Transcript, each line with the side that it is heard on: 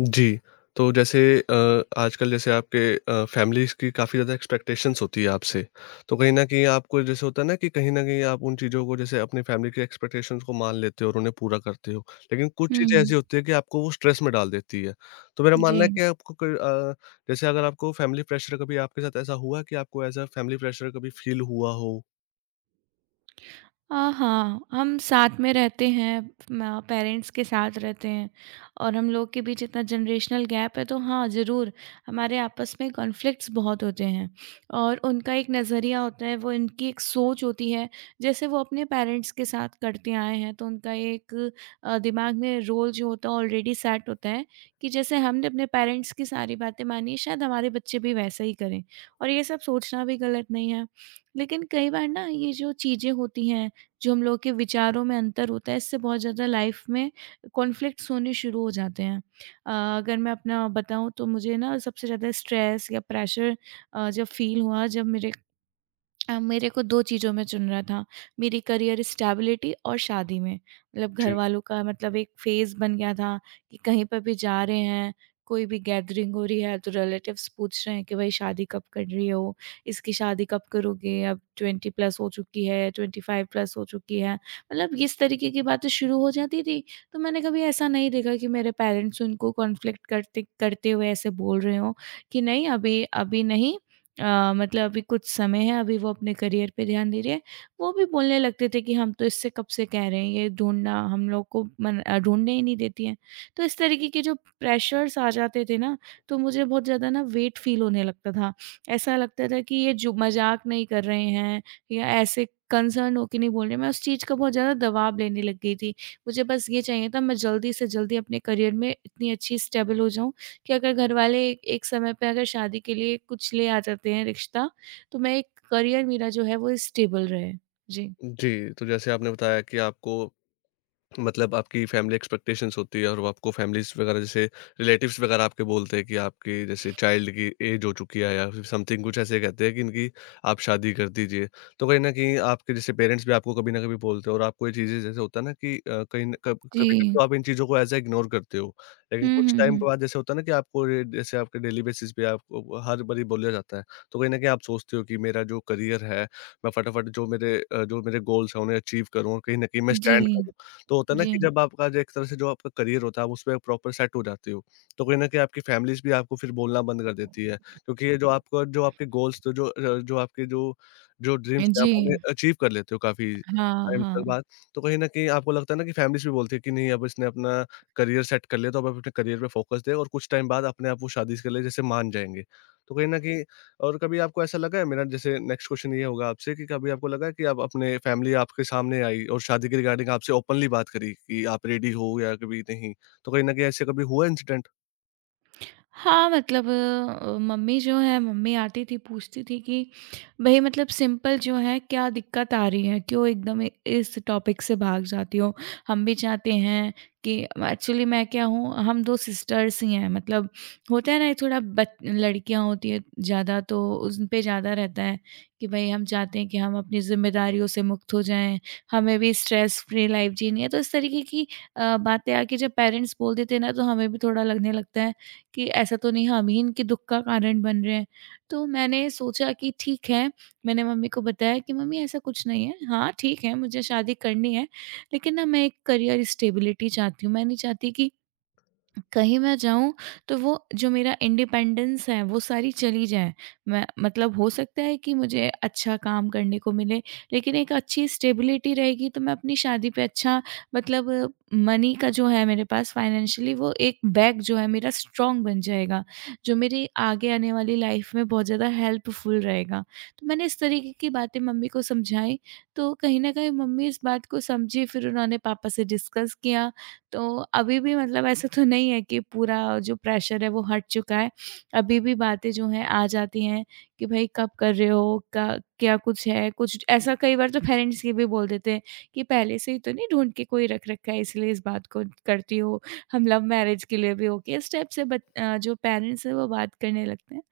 left: जी, तो जैसे आजकल जैसे आपके फैमिलीज़ की काफ़ी ज़्यादा एक्सपेक्टेशंस होती है आपसे। तो कहीं न कहीं आपको जैसे होता है ना, कि कहीं न कहीं आप उन चीज़ों को, जैसे अपनी फैमिली की एक्सपेक्टेशंस को मान लेते हो और उन्हें पूरा करते हो। लेकिन कुछ चीज़ें
right: हुँ,
left: ऐसी होती है कि आपको वो स्ट्रेस में डाल देती है। तो मेरा
right: जी।
left: मानना है कि आपको अ, जैसे, अगर आपको फैमिली प्रेशर, कभी आपके साथ ऐसा हुआ है कि आपको एज़ अ फैमिली प्रेशर कभी फ़ील हुआ हो?
right: हाँ, हाँ, हम साथ में रहते हैं, म पेरेंट्स के साथ रहते हैं और हम लोग के बीच इतना जनरेशनल गैप है, तो हाँ, ज़रूर हमारे आपस में कॉन्फ्लिक्ट्स बहुत होते हैं और उनका एक नज़रिया होता है, वो इनकी एक सोच होती है, जैसे वो अपने पेरेंट्स के साथ करते आए हैं, तो उनका एक दिमाग में रोल जो होता है ऑलरेडी सेट होता है कि जैसे हमने अपने पेरेंट्स की सारी बातें मानी है, शायद हमारे बच्चे भी वैसा ही करें और ये सब सोचना भी गलत नहीं है। लेकिन कई बार ना ये जो चीज़ें होती हैं, जो हम लोग के विचारों में अंतर होता है, इससे बहुत ज़्यादा लाइफ में कॉन्फ्लिक्ट्स होने शुरू हो जाते हैं। अ, अगर मैं अपना बताऊँ तो मुझे ना सबसे ज़्यादा स्ट्रेस या प्रेशर जब फ़ील हुआ जब मेरे को 2 चीज़ों में चुनना था, मेरी करियर स्टेबिलिटी और शादी में। मतलब
left: जी।
right: घरवालों का मतलब एक फ़ेज़ बन गया था कि कहीं पर भी जा रहे हैं, कोई भी गैदरिंग हो रही है तो रिलेटिव्स पूछ रहे हैं कि भई शादी कब कर रही हो? इसकी शादी कब करोगे? अब 20 प्लस हो चुकी है, 25 प्लस हो चुकी है। मतलब इस तरीके की बातें शुरू हो जाती थी, तो मैंने कभी ऐसा नहीं देखा कि मेरे पेरेंट्स उनको कॉन्फ्लिक्ट करते करते हुए ऐसे बोल रहे हों कि नहीं अभी अभी नहीं अ, मतलब अभी कुछ समय है, अभी वो अपने करियर पे ध्यान दे रही है। वो भी बोलने लगते थे कि हम तो इससे कब से कह रहे हैं, ये ढूँढना हम लोग को ढूँढने ही नहीं देती है। तो इस तरीके के जो प्रेशर्स आ जाते थे ना, तो मुझे बहुत ज़्यादा ना वेट फ़ील होने लगता था। ऐसा लगता था कि ये जो मज़ाक नहीं कर रहे हैं या ऐसे कंसर्न होके नहीं बोल रहे हैं। मैं उस चीज़ का बहुत ज़्यादा दबाव लेने लग गई थी। मुझे बस ये चाहिए था मैं जल्दी से जल्दी अपने करियर में इतनी अच्छी स्टेबल हो जाऊँ कि अगर घरवाले एक समय पे अगर शादी के लिए कुछ ले आ जाते हैं रिश्ता, तो मैं एक करियर मेरा जो है वो स्टेबल रहे। जी।
left: जी, तो जैसे आपने बताया कि आपको, मतलब आपकी फैमिली एक्सपेक्टेशंस होती है, और वो आपको फैमिलीज़ वगैरह, जैसे रिलेटिव्स वगैरह आपके बोलते हैं कि आपकी जैसे चाइल्ड की एज हो चुकी है, या फिर समथिंग कुछ ऐसे कहते हैं कि इनकी आप शादी कर दीजिए। तो कहीं न कहीं आपके जैसे पेरेंट्स भी आपको कभी न कभी बोलते हैं, और आपको ये चीज़ें जैसे होता है ना कि अ, कहीं न कब कभी-कभी
right: जी।
left: तो आप इन चीज़ों को एज़ अ इग्नोर करते हो। लेकिन
right: हुँ,
left: कुछ
right: हुँ,
left: टाइम के
right: हुँ।
left: बाद जैसे होता है ना कि आपको ये, जैसे आपके डेली बेसिस पे आपको हर बारी बोला जाता है। तो कहीं न कहीं आप सोचते हो कि मेरा जो करियर है, मैं फटाफट जो मेरे गोल्स हैं उन्हें अचीव करूँ, और कहीं न कहीं मैं
right: जी,
left: स्टैंड करूँ। तो होता है ना
right: जी।
left: कि जब आपका, जो एक तरह से जो आपका करियर होता है, आप उसमें प्रॉपर सेट हो जाते हो, तो कहीं न कहीं आपकी फैमिलीज़ भी आपको फिर बोलना बंद कर देती है, क्योंकि ये जो आपके गोल्स, तो जो आपके जो जो ड्रीम्स थे, आप
right: जी।
left: उन्हें अचीव कर लेते हो काफ़ी
right: हाँ,
left: टाइम के
right: हाँ।
left: बाद। तो कहीं न कहीं आपको लगता है ना, कि फैमिलीज़ भी बोलती है कि नहीं, अब इसने अपना करियर सेट कर लिया, तो अब अपने करियर पे फोकस दे, और कुछ टाइम बाद अपने आप वो शादी के लिए जैसे मान जाएँगे। तो कहीं न कहीं, और कभी आपको ऐसा लगा है, मेरा जैसे नेक्स्ट क्वेश्चन ये होगा आपसे, कि कभी आपको लगा है कि आप अपने फैमिली आपके सामने आई और शादी के रिगार्डिंग आपसे ओपनली बात करी, कि आप रेडी हो या कभी नहीं? तो कहीं न कहीं ऐसे कभी हुआ इंसिडेंट?
right: हाँ, मम्मी जो है मम्मी आती थी पूछती थी कि भई मतलब सिंपल जो है क्या दिक्कत आ रही है? क्यों एकदम इ इस टॉपिक से भाग जाती हो? हम भी चाहते हैं कि एक्चुअली मैं क्या हूँ, हम 2 सिस्टर्स ही हैं, मतलब होता है ना ये थोड़ा बच लड़कियाँ होती हैं ज़्यादा, तो उन पे ज़्यादा रहता है कि भई हम चाहते हैं कि हम अपनी ज़िम्मेदारियों से मुक्त हो जाएँ, हमें भी स्ट्रेस फ्री लाइफ़ जीनी है। तो इस तरीके की बातें आके जब पेरेंट्स बोल देते हैं ना, तो हमें भी थोड़ा लगने लगता है कि ऐसा तो नहीं हम ही इनके दुख का कारण बन रहे हैं। तो मैंने सोचा कि ठीक है, मैंने मम्मी को बताया कि मम्मी ऐसा कुछ नहीं है। हाँ, ठीक है मुझे शादी करनी है, लेकिन ना मैं एक करियर स्टेबिलिटी चाहती हूँ। मैं नहीं चाहती कि कहीं मैं जाऊँ तो वो जो मेरा इंडिपेंडेंस है वो सारी चली जाए। मैं मतलब हो सकता है कि मुझे अच्छा काम करने को मिले, लेकिन एक अच्छी स्टेबिलिटी रहेगी तो मैं अपनी शादी पे अच्छा मतलब मनी का जो है मेरे पास फाइनेंशियली वो एक बैक जो है मेरा स्ट्रॉन्ग बन जाएगा, जो मेरी आगे आने वाली लाइफ में बहुत ज़्यादा हेल्पफुल रहेगा। तो मैंने इस तरीके की बातें मम्मी को समझाई, तो कहीं न कहीं मम्मी इस बात को समझी, फिर उन्होंने पापा से डिस्कस किया, तो अभी भी मतलब ऐसा तो नहीं है कि पूरा जो प्रेशर है वो हट चुका है। अभी भी बातें जो हैं आ जाती हैं कि भई कब कर रहे हो? क क्या कुछ है? कुछ ऐसा, कई बार तो पेरेंट्स ये भी बोल देते हैं कि पहले से ही तो नहीं ढूँढ के कोई रख रखा है इसलिए इस बात को करती हो। हम लव मैरिज के लिए भी हो गया। इस टाइप से जो पेरेंट्स हैं वो बात करने लगते हैं।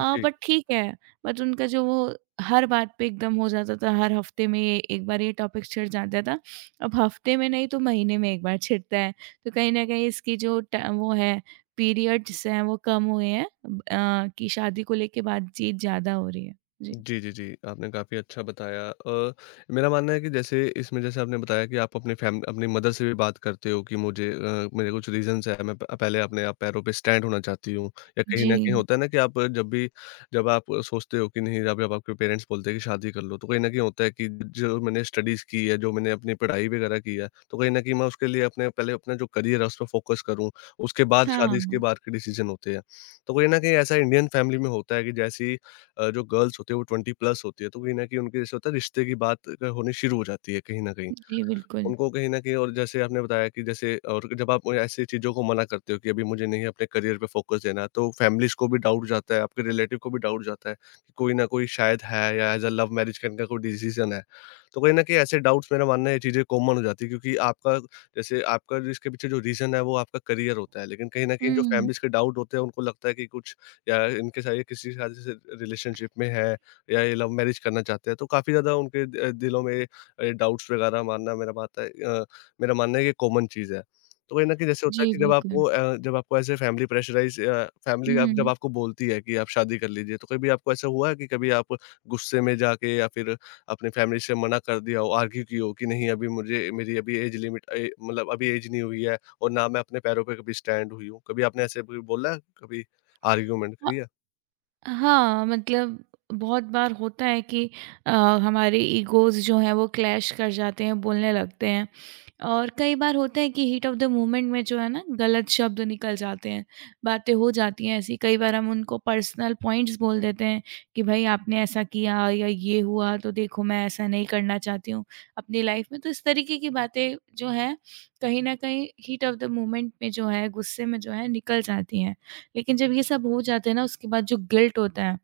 right: बट ठीक है, बट उनका जो वो हर बात पे एकदम हो जाता था, हर हफ्ते में ये एक बार ये टॉपिक छिड़ जाता था। अब हफ्ते में नहीं तो महीने में एक बार छिड़ता है, तो कहीं न कहीं इसकी जो ट वो है पीरियड्स हैं वो कम हुए हैं, कि शादी को लेके बातचीत ज़्यादा हो रही है। जी।
left: जी, जी, जी। आपने काफ़ी अच्छा बताया। मेरा मानना है कि जैसे इसमें, जैसे आपने बताया कि आप अपने फैम अपनी मदर से भी बात करते हो कि मुझे, मेरे कुछ रीज़न्स हैं, मैं प पहले अपने आप पैरों पे स्टैंड होना चाहती हूँ। या कहीं
right: जी।
left: न कहीं होता है ना कि आप जब आप सोचते हो कि नहीं, जब जब आपके पेरेंट्स बोलते हैं कि शादी कर लो, तो कहीं न कहीं होता है कि जो मैंने स्टडीज़ की है, जो मैंने अपनी पढ़ाई वगैरह की है, तो कहीं न कहीं मैं उसके लिए, अपने पहले अपना जो करियर है, उस पे फ़ोकस करूँ, उसके बाद शादी, इसके
right: हाँ।
left: बाद के डिसीज़न होते हैं। तो कहीं न कहीं ऐसा इंडियन फैमिली में होता है, कि जैसे ही जो गर्ल्स होती है वो 20 प्लस होती है, तो कहीं न कहीं उनके, जैसे होता है रिश्ते की बात होनी शुरू हो जाती है कहीं न कहीं।
right: जी, बिल्कुल।
left: उनको कहीं न कहीं, और जैसे आपने बताया कि जैसे, और जब आप ऐसी चीज़ों को मना करते हो कि अभी मुझे नहीं, अपने करियर पे फ़ोकस देना, तो फैमिलीज़ को भी डाउट जाता है, आपके रिलेटिव को भी डाउट जाता है कि कोई ना कोई शायद है, या एज़ अ लव मैरिज करने का कोई डिसीज़न है। तो कहीं न कहीं ऐसे डाउट्स, मेरा मानना है ये चीज़ें कॉमन हो जाती है, क्योंकि आपका, जैसे आपका जो इसके पीछे जो रीज़न है, वो आपका करियर होता है। लेकिन कहीं न कहीं जो
right: हुँ।
left: फैमिलीज़ के डाउट होते हैं, उनको लगता है कि कुछ, या इनके साथ, ये किसी के साथ जैसे रिलेशनशिप में है, या ये लव मैरिज करना चाहते हैं, तो काफ़ी ज़्यादा उनके दिलों में डाउट्स वगैरह मारना, मेरा मानना है ये कॉमन चीज़ है। तो कहीं न कहीं जैसे होता है
right: जी,
left: कि
right: बिल्कुल।
left: जब आपको ऐसे
right: हुँ,
left: फैमिली, अब जब
right: हुँ।
left: आपको बोलती है कि आप शादी कर लीजिए, तो कभी आपको ऐसा हुआ है कि कभी आप गुस्से में जाके, या फिर अपनी फैमिली से मना कर दिया हो, आर्ग्यू की हो कि नहीं, अभी मुझे मेरी अभी एज लिमिट ए मतलब अभी एज नहीं हुई है, और ना मैं अपने पैरों पे कभी स्टैंड हुई हूँ। कभी आपने ऐसे कभी बोला है? कभी आर्ग्यूमेंट करी है?
right: हाँ, मतलब बहुत बार होता है कि अ, हमारे ईगोज़ जो हैं वो क्लैश कर जाते हैं, बोलने लगते हैं। और कई बार होता है कि हीट ऑफ़ द मोमेंट में जो है ना गलत शब्द निकल जाते हैं, बातें हो जाती हैं ऐसी। कई बार हम उनको पर्सनल पॉइंट्स बोल देते हैं कि भाई आपने ऐसा किया या ये हुआ तो देखो मैं ऐसा नहीं करना चाहती हूँ अपनी लाइफ़ में। तो इस तरीके की बातें जो हैं कहीं न कहीं हीट ऑफ़ द मोमेंट में जो है, गुस्से में जो है निकल जाती हैं। लेकिन जब ये सब हो जाता है ना उसके बाद जो गिल्ट होता है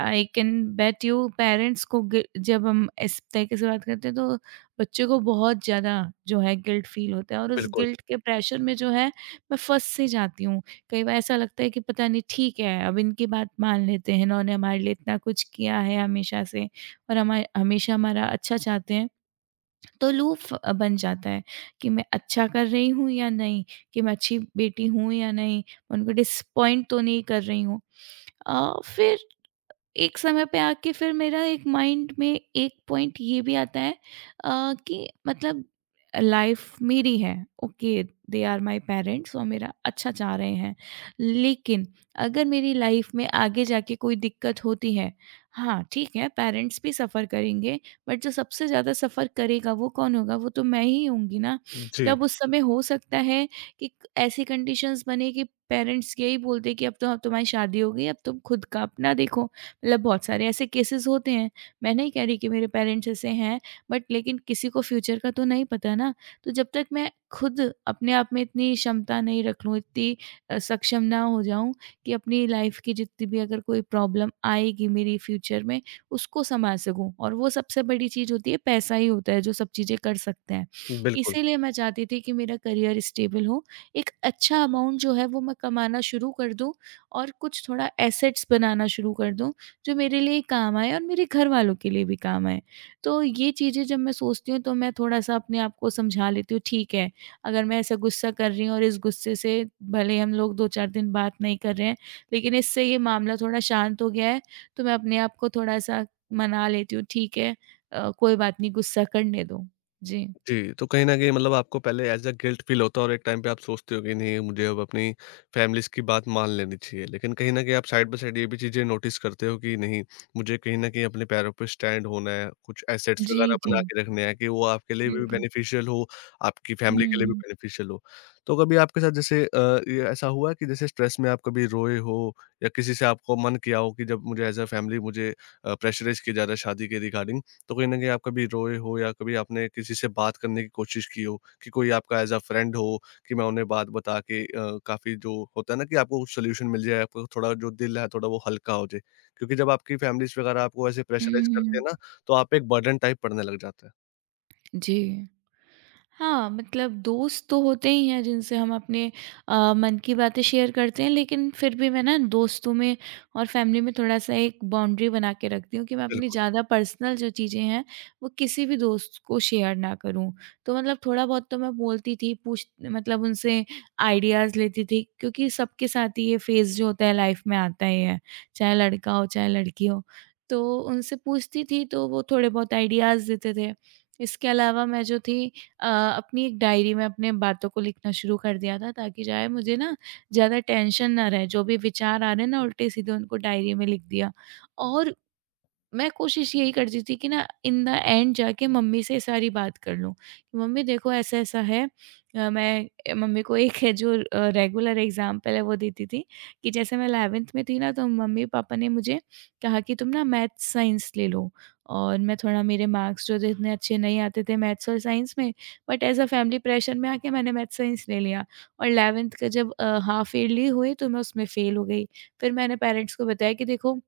right: I can bet you parents को जब हम इस तरीके से बात करते हैं तो बच्चे को बहुत ज़्यादा जो है गिल्ट फील होता है और उस
left: बिल्कुल।
right: गिल्ट के प्रेशर में जो है मैं फंस से जाती हूँ, कई बार ऐसा लगता है कि पता नहीं ठीक है अब इनकी बात मान लेते हैं, इन्होंने हमारे लिए इतना कुछ किया है हमेशा से और हमारे हमेशा हमारा अच्छा चाहते हैं। तो लूप बन जाता है कि मैं अच्छा कर रही हूँ या नहीं, कि मैं अच्छी बेटी हूँ या नहीं, उनको डिसअपॉइंट तो नहीं कर रही हूँ। फिर एक समय पे आके फिर मेरा एक माइंड में एक पॉइंट ये भी आता है कि मतलब लाइफ मेरी है, okay, they are my parents और मेरा अच्छा चाह रहे हैं, लेकिन अगर मेरी लाइफ में आगे जाके कोई दिक्कत होती है, हाँ ठीक है पेरेंट्स भी सफ़र करेंगे, बट जो सबसे ज़्यादा सफ़र करेगा वो कौन होगा? वो तो मैं ही होंगी ना।
left: जी,
right: तब उस समय हो सकता है कि ऐसी कंडीशंस बने कि पेरेंट्स यही बोलते कि अब तो अब तुम्हारी शादी हो गई, अब तुम खुद का अपना देखो। मतलब बहुत सारे ऐसे केसेस होते हैं। मैं नहीं कह रही कि मेरे पेरेंट्स ऐसे हैं, बट लेकिन किसी को फ्यूचर का तो नहीं पता ना। तो जब तक मैं खुद अपने आप में इतनी क्षमता नहीं रख लूँ, इतनी सक्षम ना हो जाऊँ कि अपनी लाइफ़ की जितनी भी अगर कोई प्रॉब्लम आएगी मेरी फ्यूचर में उसको सँभाल सकूँ, और वो सबसे बड़ी चीज़ होती है पैसा ही होता है जो सब चीज़ें कर सकते हैं।
left: बिल्कुल।
right: इसीलिए मैं चाहती थी कि मेरा करियर स्टेबल हो, एक अच्छा अमाउंट जो है वो मैं कमाना शुरू कर दूँ और कुछ थोड़ा एसेट्स बनाना शुरू कर दूँ, जो मेरे लिए काम आए और मेरे घरवालों के लिए भी काम आए। तो ये चीज़ें जब मैं सोचती हूँ तो मैं थोड़ा-सा अपने आप को समझा लेती हूँ ठीक है, अगर मैं ऐसा गुस्सा कर रही हूँ और इस गुस्से से भले हम लोग 2-4 दिन बात नहीं कर रहे हैं, लेकिन इससे ये मामला थोड़ा शांत हो गया है, तो मैं अपने आप को थोड़ा-सा मना लेती हूँ ठीक है, कोई बात नहीं गुस्सा करने दो। जी।
left: जी, तो कहीं न कहीं, मतलब आपको पहले एज़ अ गिल्ट फ़ील होता है, और एक टाइम पे आप सोचते हो कि नहीं, मुझे अब अपनी फैमिलीज़ की बात मान लेनी चाहिए। लेकिन कहीं न कहीं आप साइड बाय साइड ये भी चीज़ें नोटिस करते हो कि नहीं, मुझे कहीं न कहीं अपने पैरों पे स्टैंड होना है, कुछ एसेट्स
right: जी,
left: वगैरह
right: जी।
left: बना के रखने हैं, कि वो आपके लिए भी
right: बिल्कुल।
left: बेनिफिशियल हो, आपकी फैमिली के लिए भी
right: हुँ।
left: बेनिफिशियल हो। तो कभी आपके साथ जैसे, ये ऐसा हुआ कि जैसे स्ट्रेस में आप कभी रोए हो, या किसी से आपको मन किया हो कि जब मुझे एज़ अ फैमिली मुझे प्रेशराइज़ किया जा रहा है शादी के रिगार्डिंग, तो कहीं न कहीं आप कभी रोए हो, या कभी आपने किसी से बात करने की कोशिश की हो कि कोई आपका एज़ अ फ्रेंड हो, कि मैं उन्हें बात बता के काफ़ी, जो होता है ना कि आपको सॉल्यूशन मिल जाए, आपको थोड़ा जो दिल है थोड़ा वो हल्का हो जाए? क्योंकि जब आपकी फैमिलीज़ वगैरह आपको ऐसे
right: हुँ,
left: प्रेशराइज़ करते
right: हुँ।
left: हैं ना, तो आप पे एक बर्डन टाइप पड़ने लग जाता है।
right: जी। हाँ, मतलब दोस्त तो होते ही हैं जिनसे हम अपने मन की बातें शेयर करते हैं, लेकिन फिर भी मैं ना दोस्तों में और फ़ैमिली में थोड़ा-सा एक बाउंड्री बना के रखती हूँ कि मैं अपनी
left: बिल्कुल।
right: ज़्यादा पर्सनल जो चीज़ें हैं, वो किसी भी दोस्त को शेयर ना करूँ। तो मतलब थोड़ा बहुत तो मैं बोलती थी, पूछ मतलब उनसे आइडियाज़ लेती थी क्योंकि सबके साथ ही ये फ़ेज़ जो होता है लाइफ़ में आता ही है, चाहे लड़का हो, चाहे लड़की हो। तो उनसे पूछती थी, तो वो थोड़े बहुत आइडियाज़ देते थे। इसके अलावा मैं जो थी अ, अपनी एक डायरी में अपने बातों को लिखना शुरू कर दिया था, ताकि जो है मुझे ना ज़्यादा टेंशन ना रहे। जो भी विचार आ रहे हैं ना उल्टे-सीधे उनको डायरी में लिख दिया, और मैं कोशिश यही करती थी कि ना इन द एंड जाके मम्मी से सारी बात कर लूँ। कि मम्मी देखो ऐसा-ऐसा है, मम्मी को एक है जो रेगुलर एग्ज़ाम्पल है वो देती थी कि जैसे मैं 11th में थी ना तो मम्मी-पापा ने मुझे कहा कि तुम ना मैथ्स, साइंस ले लो, और मैं थोड़ा मेरे मार्क्स जो थे इतने अच्छे नहीं आते थे मैथ्स और साइंस में, but as a family pressure में आके मैंने मैथ्स, साइंस ले लिया और 11th का जब हाफ ईयरली हुई तो मैं उसमें फ़ेल हो गई। फिर मैंने पेरेंट्स को बताया कि देखो,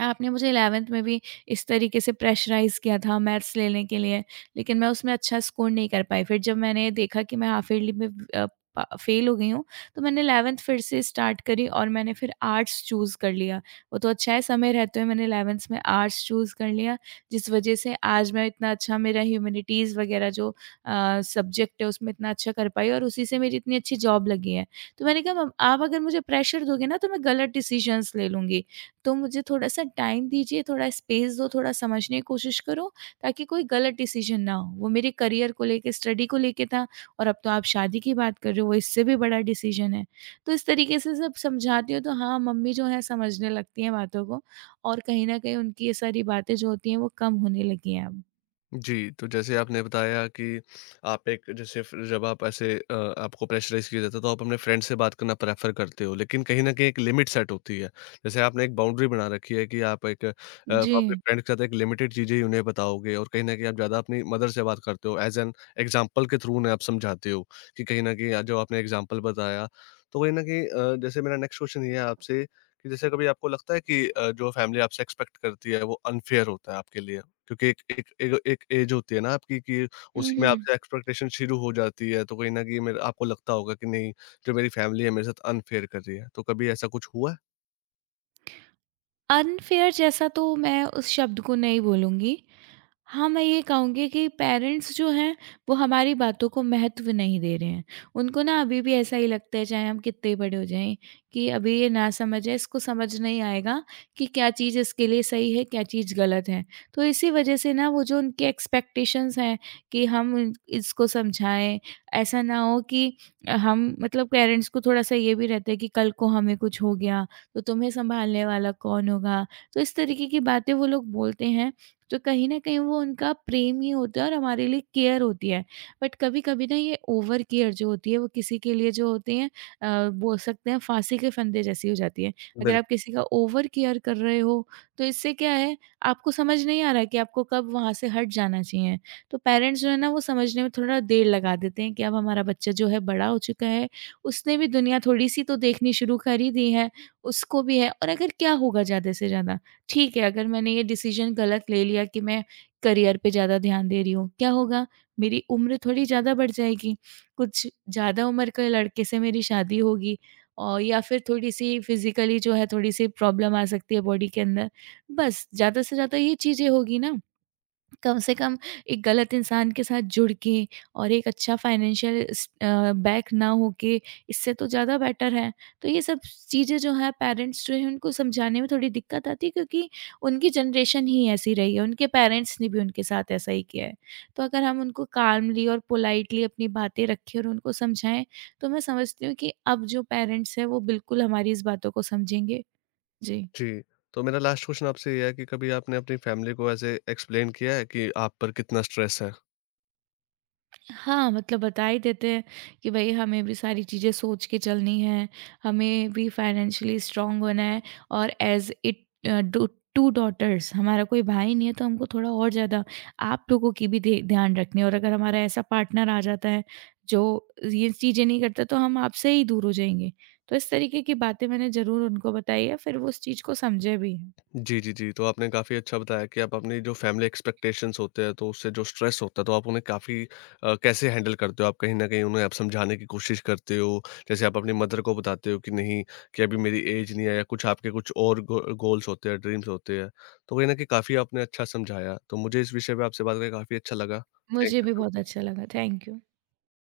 right: आपने मुझे 11th में भी इस तरीके से प्रेशराइज़ किया था मैथ्स लेने के लिए, लेकिन मैं उसमें अच्छा स्कोर नहीं कर पाई। फिर जब मैंने देखा कि मैं हाफ ईयरली में अ, प फ़ेल हो गई हूँ, तो मैंने 11th फिर से स्टार्ट करी और मैंने फिर आर्ट्स चूज़ कर लिया। वो तो अच्छा है समय रहते हुए मैंने 11th में आर्ट्स चूज़ कर लिया, जिस वज़ह से आज मैं इतना अच्छा मेरा ह्यूमैनिटीज़ वग़ैरह जो सब्जेक्ट है उसमें इतना अच्छा कर पाई, और उसी से मेरी इतनी अच्छी जॉब लगी है। तो मैंने कहा, मम, आप अगर मुझे प्रेशर दोगे ना, तो मैं गलत डिसीज़न्स ले लूँगी। तो मुझे थोड़ा-सा टाइम दीजिए, थोड़ा स्पेस दो, थोड़ा समझने की कोशिश करो ताकि कोई गलत डिसीज़न ना हो। वो मेरे करियर को लेके, स्टडी को लेके था, और अब तो आप शादी की बात कर रहे हो, वो इससे भी बड़ा डिसीज़न है। तो इस तरीके से जब समझाती हूँ तो हाँ, मम्मी जो है समझने लगती हैं बातों को, और कहीं न कहीं उनकी ये सारी बातें जो होती हैं वो कम होने लगी हैं अब।
left: जी, तो जैसे आपने बताया कि आप एक, जैसे फ जब आप ऐसे, आपको प्रेशराइज़ किया जाता है, तो आप अपने फ्रेंड से बात करना प्रेफ़र करते हो। लेकिन कहीं न कहीं एक लिमिट सेट होती है। जैसे आपने एक बाउंड्री बना रखी है कि आप एक,
right: जी।
left: अपने फ्रेंड के साथ एक लिमिटेड चीज़ें ही उन्हें बताओगे, और कहीं न कहीं आप ज़्यादा अपनी मदर से बात करते हो। एज़ एन एग्ज़ाम्पल के थ्रू उन्हें आप समझाते हो, कि कहीं न कहीं आज जो आपने एग्ज़ाम्पल बताया, तो कहीं न कहीं जैसे मेरा नेक्स्ट क्वेश्चन ये है आपसे, कि जैसे कभी आपको लगता है कि जो फैमिली आपसे एक्सपेक्ट करती है, वो अनफ़ेयर होता है आपके लिए? क्योंकि एक एक एक एक एज होती है ना आपकी, कि
right: हुँ,
left: उसी में
right: हुँ।
left: आपसे एक्सपेक्टेशन शुरू हो जाती है, तो कहीं न कहीं मेरा आपको लगता होगा कि नहीं, जो मेरी फैमिली है मेरे साथ अनफेयर कर रही है। तो कभी ऐसा कुछ हुआ है?
right: अनफेयर जैसा तो मैं उस शब्द को नहीं बोलूँगी। हाँ, मैं ये कहूँगी कि पेरेंट्स जो हैं, वो हमारी बातों को महत्व नहीं दे रहे हैं। उनको ना अभी भी ऐसा ही लगता है, चाहे हम कितने बड़े हो जाएँ, कि अभी ये नासमझ है, इसको समझ नहीं आएगा कि क्या चीज़ इसके लिए सही है, क्या चीज़ गलत है। तो इसी वजह से ना वो जो उनके एक्सपेक्टेशंस हैं कि हम इसको समझाएँ, ऐसा ना हो कि हम, मतलब पेरेंट्स को थोड़ा-सा ये भी रहता है कि कल को हमें कुछ हो गया, तो तुम्हें सँभालने वाला कौन होगा? तो इस तरीके की बातें वो लोग बोलते हैं, तो कहीं न कहीं वो उनका प्रेम ही होता है और हमारे लिए केयर होती है। बट कभी-कभी ना ये ओवर केयर जो होती है वो किसी के लिए जो होती है, बोल सकते हैं फांसी के फंदे जैसी हो जाती है। अगर आप
left: बिल्कुल।
right: किसी का ओवर केयर कर रहे हो, तो इससे क्या है, आपको समझ नहीं आ रहा है कि आपको कब वहाँ से हट जाना चाहिए। तो पेरेंट्स जो है ना वो समझने में थोड़ा देर लगा देते हैं कि अब हमारा बच्चा जो है बड़ा हो चुका है, उसने भी दुनिया थोड़ी-सी तो देखनी शुरू कर ही दी है, उसको भी है और अगर क्या होगा ज़्यादा से ज़्यादा। ठीक है, अगर मैंने ये डिसीज़न गलत ले लिया कि मैं करियर पे ज़्यादा ध्यान दे रही हूँ, क्या होगा? मेरी उम्र थोड़ी ज़्यादा बढ़ जाएगी, कुछ ज़्यादा उम्र के लड़के से मेरी शादी होगी और या फिर थोड़ी-सी फिज़िकली जो है थोड़ी-सी प्रॉब्लम आ सकती है बॉडी के अंदर। बस ज़्यादा से ज़्यादा ये चीज़ें होगी ना। कम से कम एक गलत इंसान के साथ जुड़ के और एक अच्छा फाइनेंशियल बैक ना होके, इससे तो ज़्यादा बेटर है। तो ये सब चीज़ें जो हैं पेरेंट्स जो हैं उनको समझाने में थोड़ी दिक्कत आती है, क्योंकि उनकी जनरेशन ही ऐसी रही है, उनके पेरेंट्स ने भी उनके साथ ऐसा ही किया है। तो अगर हम उनको काल्मली और पोलाइटली अपनी बातें रखें और उनको समझाएँ, तो मैं समझती हूँ कि अब जो पेरेंट्स हैं वो बिल्कुल हमारी इस बातों को समझेंगे। जी।
left: जी, तो मेरा लास्ट क्वेश्चन आपसे ये है कि कभी आपने अपनी फैमिली को ऐसे एक्सप्लेन किया है कि आप पर कितना स्ट्रेस है?
right: हाँ, मतलब बता ही देते हैं कि भई हमें भी सारी चीज़ें सोच के चलनी है, हमें भी फाइनेंशियली स्ट्रॉन्ग होना है और as it do two daughters, हमारा कोई भाई नहीं है तो हमको थोड़ा और ज़्यादा आप लोगों की भी धे ध्यान रखनी है, और अगर हमारा ऐसा पार्टनर आ जाता है जो ये चीज़ें नहीं करता, तो हम आपसे ही दूर हो जाएँगे। तो इस तरीके की बातें मैंने ज़रूर उनको बताई है, फिर वो उस चीज़ को समझे भी हैं।
left: जी, जी, जी। तो आपने काफ़ी अच्छा बताया कि आप अपनी जो फैमिली एक्सपेक्टेशंस होते हैं, तो उससे जो स्ट्रेस होता है, तो आप उन्हें काफ़ी कैसे हैंडल करते हो? आप कहीं न कहीं उन्हें आप समझाने की कोशिश करते हो, जैसे आप अपनी मदर को बताते हो कि नहीं, कि अभी मेरी एज नहीं है, या कुछ आपके कुछ और गो गोल्स होते हैं, ड्रीम्स होते हैं। तो कहीं न कहीं काफ़ी आपने अच्छा समझाया। तो मुझे इस विषय पे आपसे बात करके काफ़ी अच्छा लगा। थैंक
right: मुझे
left: यू
right: भी बहुत
left: सो
right: अच्छा लगा, थैंक यू।